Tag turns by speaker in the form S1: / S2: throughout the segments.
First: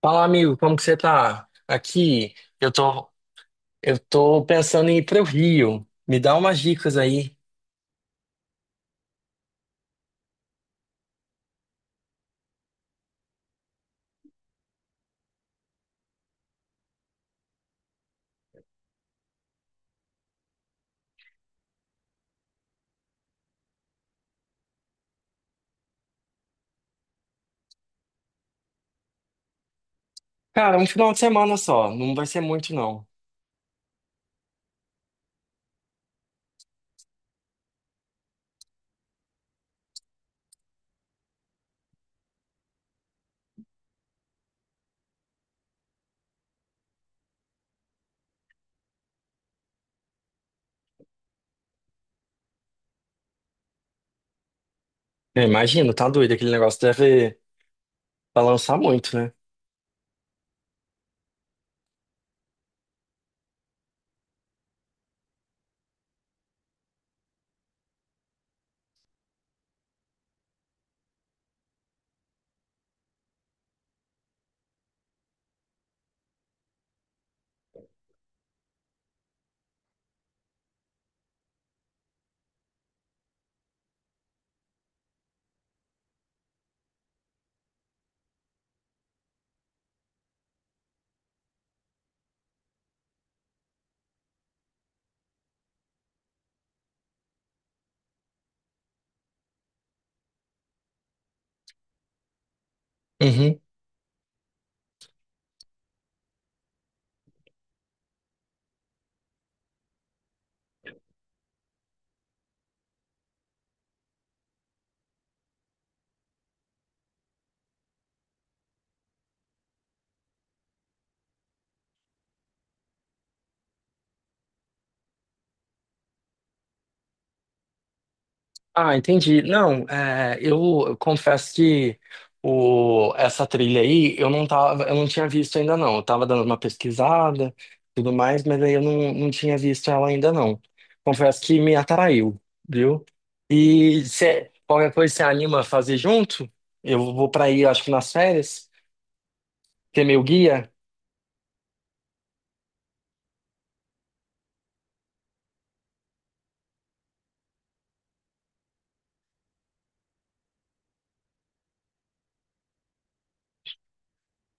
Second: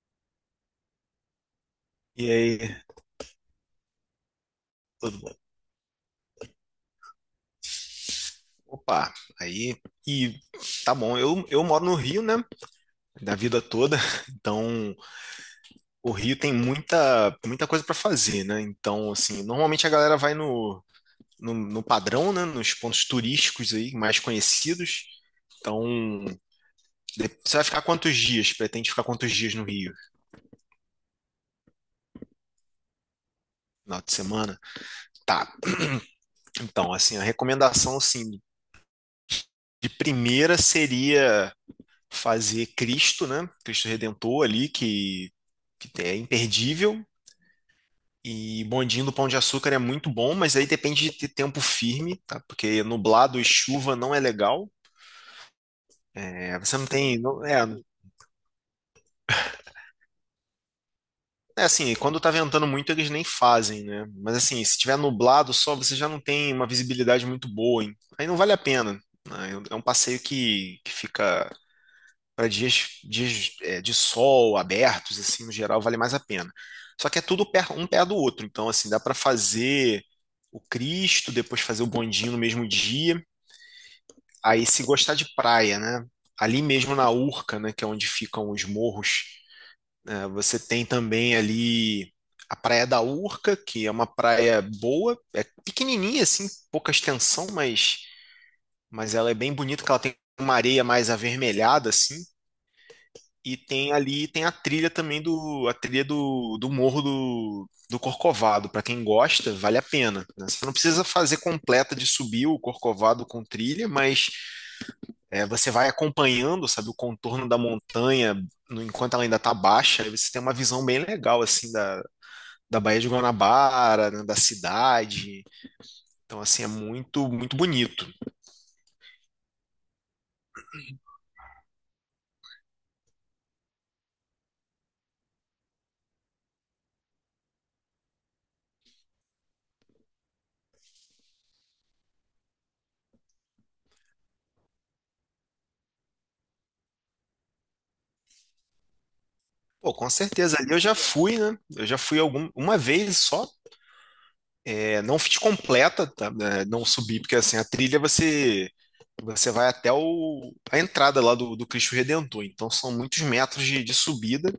S1: Fala, amigo, como que você tá?
S2: E
S1: Aqui,
S2: aí,
S1: eu tô, eu tô pensando em ir
S2: tudo
S1: pro
S2: bom?
S1: Rio. Me dá umas dicas aí.
S2: Opa, aí, e tá bom, eu moro no Rio, né, da vida toda, então o Rio tem muita, muita coisa pra fazer, né, então, assim, normalmente a galera vai no padrão, né, nos pontos turísticos aí, mais conhecidos, então, você vai ficar quantos dias? Pretende ficar quantos dias no Rio?
S1: Cara, um final de semana só, não vai ser muito não.
S2: Final de semana? Tá, então, assim, a recomendação, assim, de primeira seria fazer Cristo, né? Cristo Redentor ali, que é imperdível. E bondinho do Pão de Açúcar é muito bom, mas aí depende de ter tempo firme, tá? Porque nublado e chuva não é legal.
S1: Eu imagino, tá doido, aquele
S2: É, você
S1: negócio
S2: não tem,
S1: deve
S2: é,
S1: balançar muito, né?
S2: é assim, quando tá ventando muito, eles nem fazem, né? Mas assim, se tiver nublado só, você já não tem uma visibilidade muito boa, hein? Aí não vale a pena, né? É um passeio que fica para dias de sol abertos, assim, no geral, vale mais a pena. Só que é tudo um pé do outro, então, assim, dá para fazer o Cristo, depois fazer o bondinho no mesmo dia. Aí, se gostar de praia, né? Ali mesmo na Urca, né, que é onde ficam os morros, né, você tem também ali a Praia da Urca, que é uma praia boa, é pequenininha, assim, pouca extensão, mas ela é bem bonita, que ela tem uma areia mais avermelhada, assim. E tem ali, tem a trilha também a trilha do Morro do Corcovado. Para quem gosta, vale a pena, né? Você não precisa fazer completa de subir o Corcovado com trilha, mas você vai acompanhando, sabe, o contorno da montanha enquanto ela ainda está baixa. Aí você tem uma visão bem legal, assim, da Baía de Guanabara, né, da cidade. Então, assim, é muito, muito bonito.
S1: Ah, entendi. Não, é, eu, confesso que essa trilha aí eu não tinha visto ainda não. Eu tava dando uma pesquisada, tudo mais, mas aí eu não, não tinha visto ela ainda não. Confesso que me atraiu, viu? E se qualquer coisa você anima a fazer junto, eu vou pra aí, acho que nas férias,
S2: Pô,
S1: ter
S2: com
S1: meu
S2: certeza
S1: guia.
S2: ali eu já fui, né? Eu já fui uma vez só. É, não fiz completa, tá? É, não subi, porque assim, a trilha você vai até a entrada lá do Cristo Redentor, então são muitos metros de subida,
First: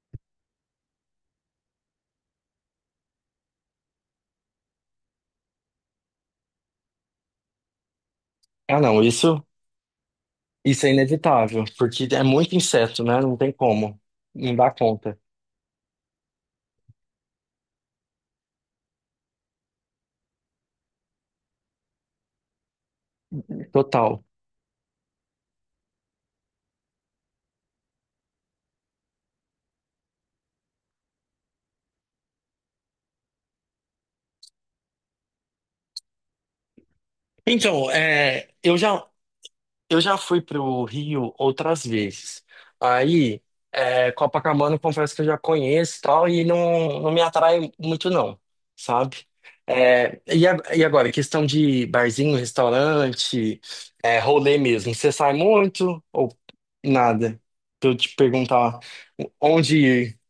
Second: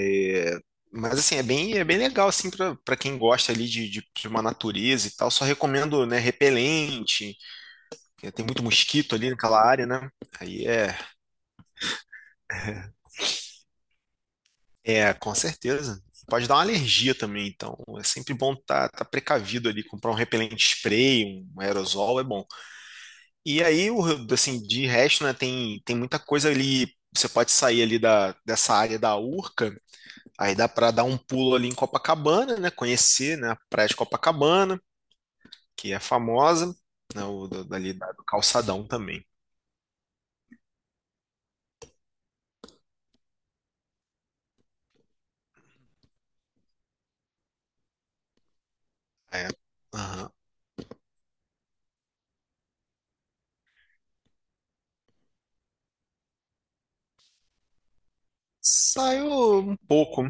S2: é, mas assim, é bem legal assim para quem gosta ali de uma natureza e tal, só recomendo, né, repelente, que tem muito
S1: Ah, não,
S2: mosquito ali
S1: isso,
S2: naquela área, né? Aí
S1: isso é
S2: é,
S1: inevitável, porque é muito inseto, né? Não tem como, não dá
S2: é,
S1: conta.
S2: com certeza. Pode dar uma alergia também, então é sempre bom tá precavido ali, comprar um repelente spray, um aerosol é bom. E aí,
S1: Total.
S2: assim, de resto, né, tem, tem muita coisa ali. Você pode sair ali dessa área da Urca, aí dá para dar um pulo ali em Copacabana, né, conhecer, né, a Praia de Copacabana, que é famosa, né,
S1: Então,
S2: dali do
S1: é, eu
S2: Calçadão
S1: já
S2: também.
S1: Eu já fui pro Rio outras vezes. Aí, é, Copacabana, confesso que eu já conheço e tal, e não me atrai muito, não, sabe?
S2: É.
S1: É,
S2: Aham.
S1: e, a- e agora, questão de barzinho, restaurante, é, rolê mesmo. Você sai muito ou nada? Pra eu te perguntar
S2: Saiu
S1: onde
S2: um
S1: ir.
S2: pouco.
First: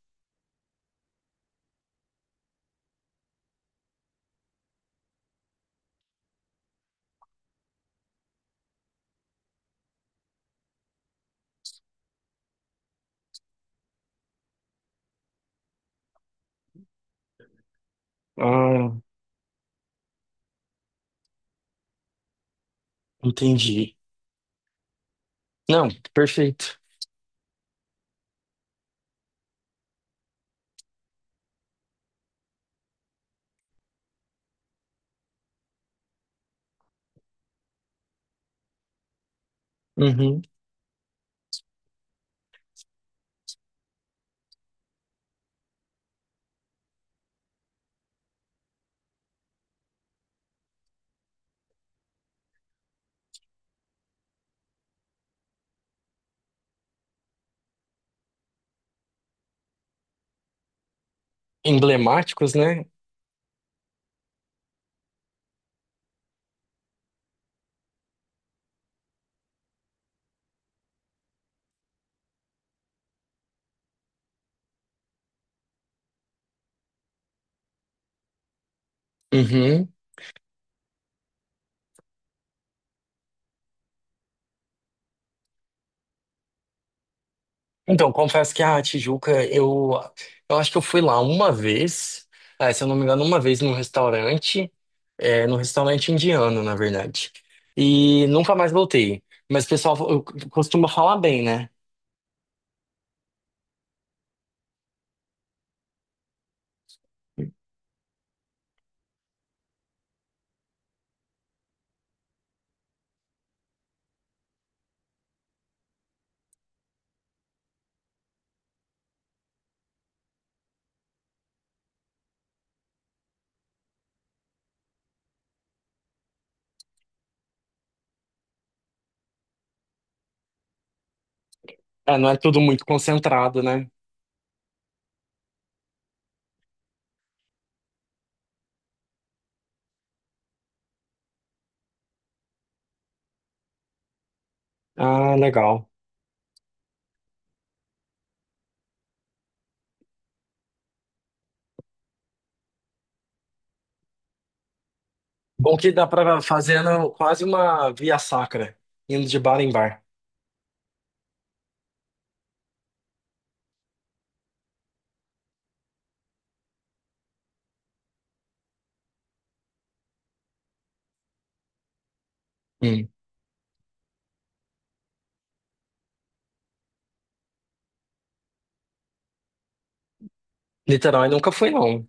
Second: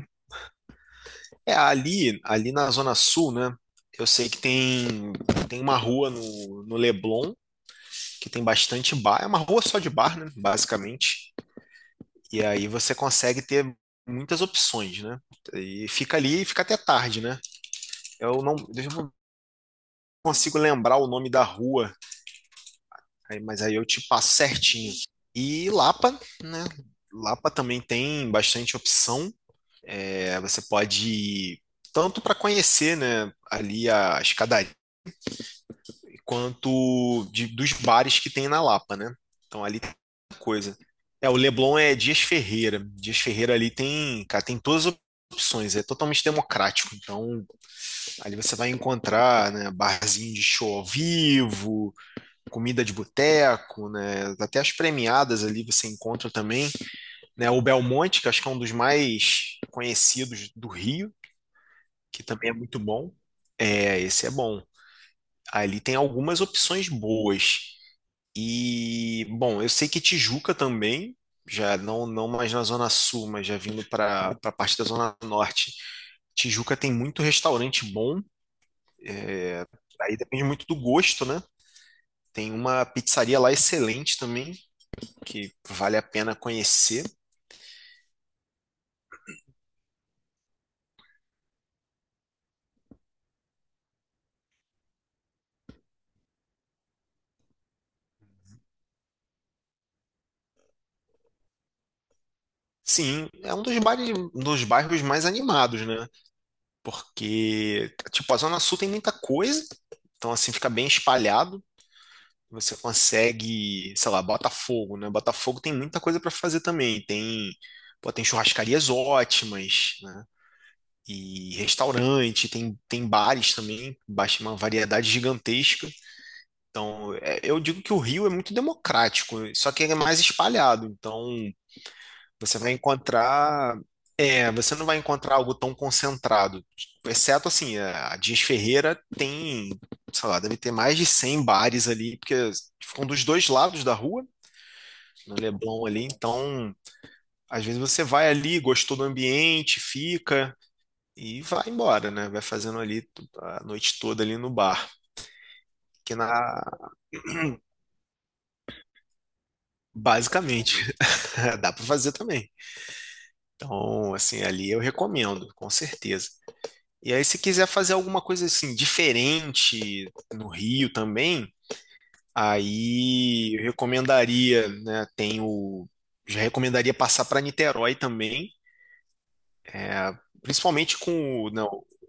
S2: É, ali na Zona Sul, né, eu sei que tem uma rua no Leblon, que tem bastante bar. É uma rua só de bar, né, basicamente. E aí você consegue ter muitas opções, né? E fica ali e fica até tarde, né? Eu não, eu
S1: Ah,
S2: não consigo lembrar o nome da rua, mas aí eu
S1: entendi.
S2: te passo certinho. E
S1: Não,
S2: Lapa, né?
S1: perfeito.
S2: Lapa também tem bastante opção. É, você pode ir tanto para conhecer, né, ali a escadaria quanto dos bares que tem na Lapa, né? Então ali tem
S1: Uhum.
S2: coisa. É, o Leblon é Dias Ferreira. Dias Ferreira ali tem, cara, tem todas as opções, é totalmente democrático. Então ali você vai encontrar, né, barzinho de show ao vivo, comida de boteco, né? Até as premiadas ali você encontra também, né? O Belmonte, que acho que é um dos mais conhecidos do Rio, que também é
S1: Emblemáticos,
S2: muito
S1: né?
S2: bom. É, esse é bom. Ali tem algumas opções boas. E, bom, eu sei que Tijuca também, já não mais na Zona Sul, mas já vindo para a parte da Zona Norte. Tijuca tem muito restaurante bom,
S1: Uhum.
S2: aí depende muito do gosto, né? Tem uma pizzaria lá excelente também, que vale a pena conhecer.
S1: Então, confesso que a Tijuca, eu acho que eu fui lá uma vez, ah, se eu não me engano, uma vez num restaurante, é, num restaurante indiano, na verdade. E nunca mais voltei. Mas o pessoal eu- costuma falar bem, né?
S2: Sim, é um dos bairros mais animados, né? Porque, tipo, a Zona Sul tem muita coisa, então, assim, fica bem espalhado. Você consegue, sei lá, Botafogo, né? Botafogo tem muita coisa para fazer também. Tem, pô, tem churrascarias ótimas, né? E restaurante, tem bares também, baixa uma variedade gigantesca. Então, eu digo que o Rio é muito democrático, só que ele é mais espalhado. Então,
S1: É, não é
S2: você
S1: tudo
S2: vai
S1: muito concentrado,
S2: encontrar,
S1: né?
S2: você não vai encontrar algo tão concentrado. Exceto assim, a Dias Ferreira tem sei lá, deve ter mais de 100 bares ali, porque ficam dos dois lados da rua,
S1: Ah,
S2: no Leblon
S1: legal.
S2: ali. Então, às vezes você vai ali, gostou do ambiente, fica e vai embora, né? Vai fazendo ali a noite toda ali no bar,
S1: Bom que dá
S2: que na
S1: pra fazendo quase uma via sacra, indo de bar em bar.
S2: basicamente dá para fazer também. Então, assim, ali eu recomendo, com certeza. E aí, se quiser fazer alguma coisa assim diferente no Rio também,
S1: Hum.
S2: aí eu recomendaria, né? Já recomendaria passar para Niterói também, principalmente
S1: Niterói
S2: com
S1: nunca
S2: né,
S1: fui, não.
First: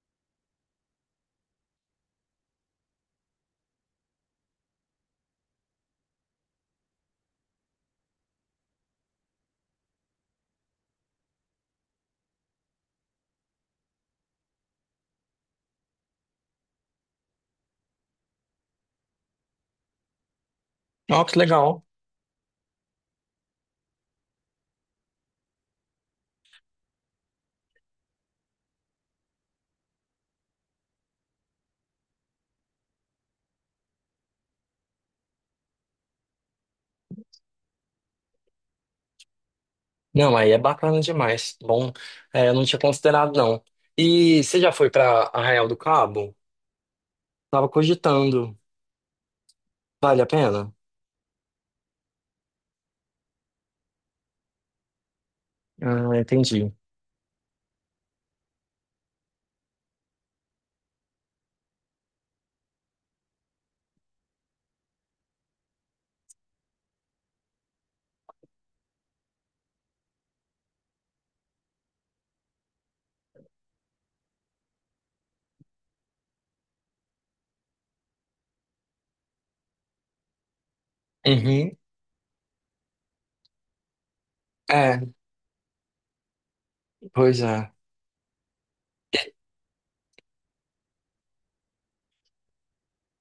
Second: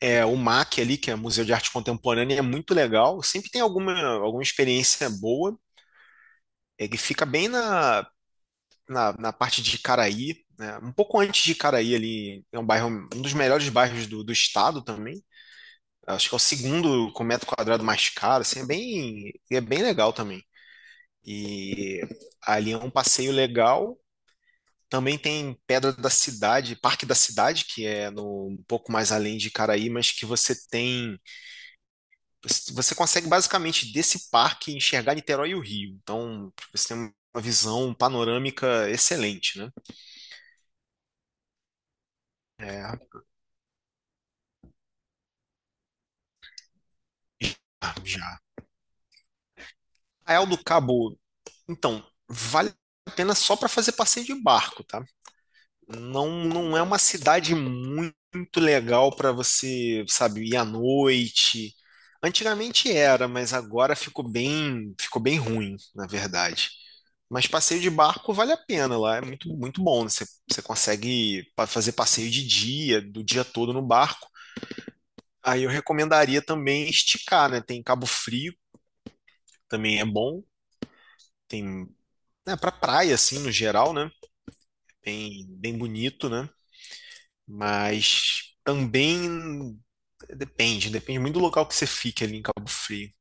S2: o MAC ali, que é Museu de Arte Contemporânea, é muito legal. Sempre tem alguma experiência boa. Ele fica bem na parte de Caraí, né? Um pouco antes de Caraí ali, é um bairro, um dos melhores bairros do estado também. Acho que é o segundo com metro quadrado mais caro, assim, é bem, legal também.
S1: Ó, que legal.
S2: E ali é um passeio legal. Também tem Pedra da Cidade, Parque da Cidade, que é no, um pouco mais além de Caraí, mas que você consegue basicamente desse parque enxergar Niterói e o Rio. Então, você tem uma visão panorâmica excelente, né?
S1: Não, aí é bacana demais. Bom, é, eu não tinha
S2: É,
S1: considerado, não. E você já foi para Arraial do Cabo? Tava
S2: já.
S1: cogitando. Vale a
S2: Arraial do
S1: pena?
S2: Cabo, então, vale a pena só para fazer passeio de barco, tá?
S1: Ah,
S2: Não,
S1: entendi.
S2: não é uma cidade muito legal para você, sabe, ir à noite. Antigamente era, mas agora ficou bem ruim, na verdade. Mas passeio de barco vale a pena lá, é muito, muito bom, né? Você consegue fazer passeio de dia, do dia todo no barco. Aí eu recomendaria também esticar, né? Tem Cabo Frio, também é bom. Tem,
S1: Uhum.
S2: né, pra praia, assim, no geral, né?
S1: É,
S2: Bem, bem bonito, né?
S1: pois é.
S2: Mas também depende muito do local que você fique ali em Cabo Frio.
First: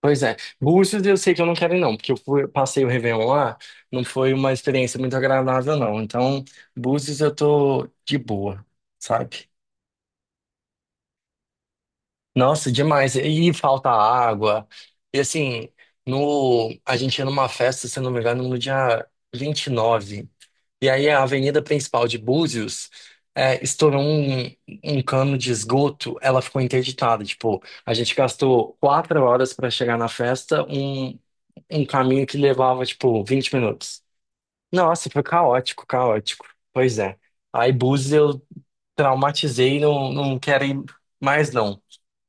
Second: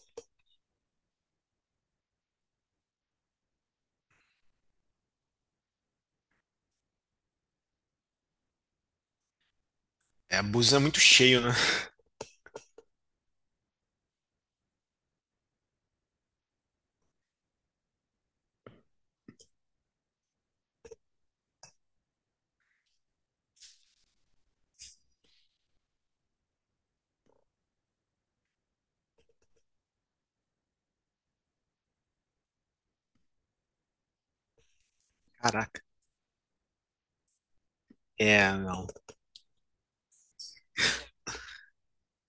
S1: Pois é. Búzios eu sei que eu não quero ir, não, porque passei o Réveillon lá, não foi uma experiência muito agradável, não. Então, Búzios eu tô de boa, sabe?
S2: É, Búzios é muito cheio, né?
S1: Nossa, demais. E falta água. E assim, no, a gente ia numa festa, se eu não me engano, no dia 29. E aí a avenida principal de Búzios é, estourou um cano de esgoto, ela ficou interditada. Tipo, a gente gastou 4 horas para chegar na festa, um caminho que levava, tipo, 20 minutos. Nossa, foi
S2: Caraca.
S1: caótico, caótico. Pois é. Aí Búzios eu
S2: É,
S1: traumatizei, não, não quero ir mais, não.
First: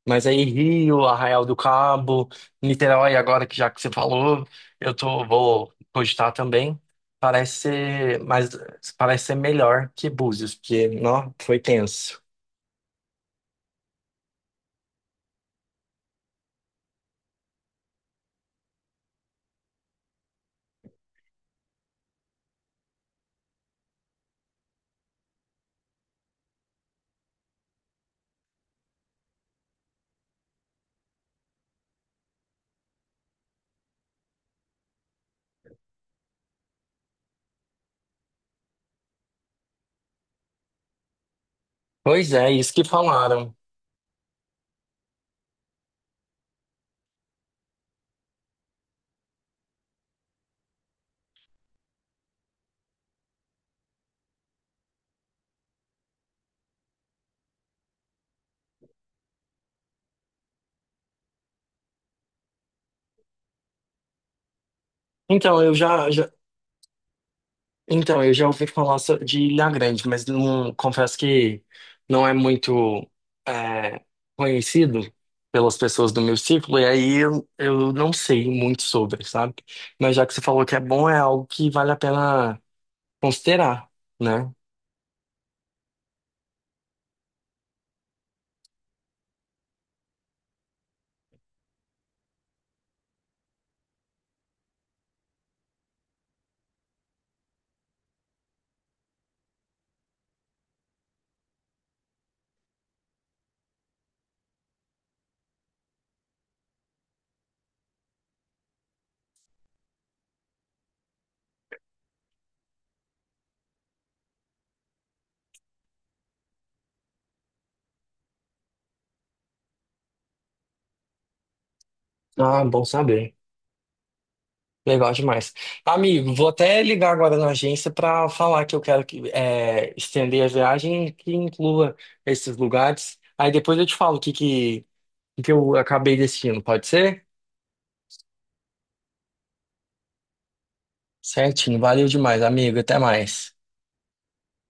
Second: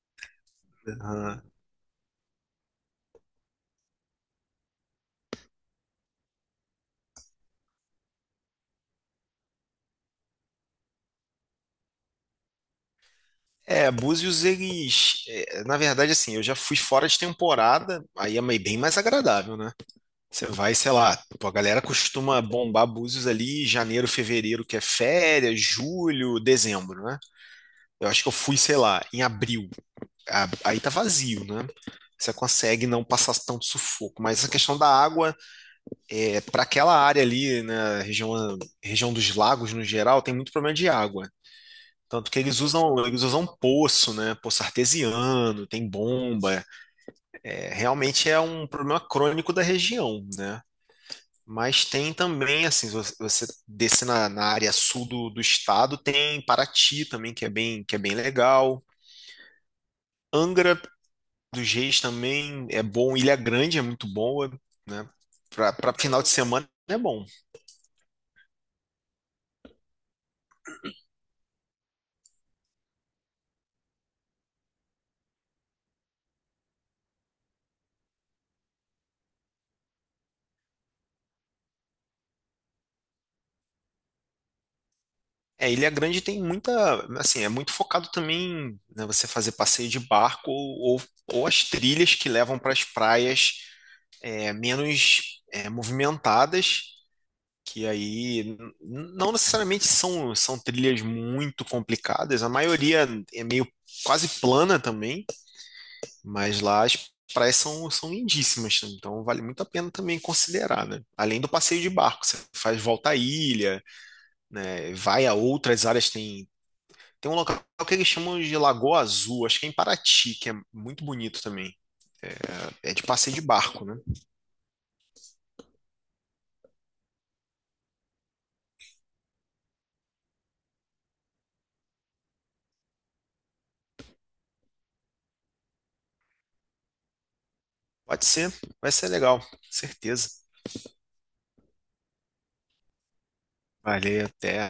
S1: Mas aí Rio,
S2: não.
S1: Arraial do Cabo, Niterói, agora que já que você falou, vou cogitar também. Parece ser, mas parece ser melhor que Búzios, porque, não, foi tenso.
S2: É, Búzios, na verdade, assim, eu já fui fora de temporada, aí é bem mais agradável, né? Você vai, sei lá, pô, a galera costuma bombar Búzios ali em janeiro, fevereiro, que é férias, julho, dezembro, né? Eu acho que eu fui, sei lá, em abril. Aí tá vazio, né? Você consegue não passar tanto sufoco. Mas a questão da água, é, para aquela área ali, na região, dos lagos no geral, tem muito problema de água. Tanto
S1: Pois
S2: que
S1: é,
S2: eles
S1: isso que
S2: usam, eles usam
S1: falaram.
S2: poço, né? Poço artesiano, tem bomba. É, realmente é um problema crônico da região, né? Mas tem também, assim, se você descer na área sul do estado, tem Paraty também, que é bem legal. Angra dos Reis também é bom. Ilha Grande é muito boa, né?
S1: Então, eu
S2: Para
S1: já,
S2: final de
S1: já-
S2: semana é bom.
S1: Então, eu já ouvi falar de Ilha Grande, mas não, confesso que não é muito é, conhecido pelas pessoas do meu círculo, eu não sei muito sobre, sabe? Mas já que você falou que é bom, é algo que vale a pena considerar, né?
S2: É, Ilha Grande tem muita, assim, é muito focado também, né, você fazer passeio de barco ou as trilhas que levam para as praias menos movimentadas, que aí não necessariamente são trilhas muito complicadas, a maioria é meio quase plana também, mas lá as praias são lindíssimas, então vale muito a pena também considerar, né? Além do passeio de barco, você faz volta à ilha, né, vai a outras áreas, tem um local que eles chamam de Lagoa Azul, acho que é em Paraty, que é muito bonito também.
S1: Ah, bom
S2: É de
S1: saber.
S2: passeio de barco, né?
S1: Legal demais. Amigo, vou até ligar agora na agência para falar que eu quero que, é, estender a viagem que inclua esses lugares. Aí depois eu te falo o que eu acabei decidindo, pode ser?
S2: Pode ser, vai ser legal, certeza.
S1: Certinho, valeu demais, amigo. Até mais.
S2: Valeu, até.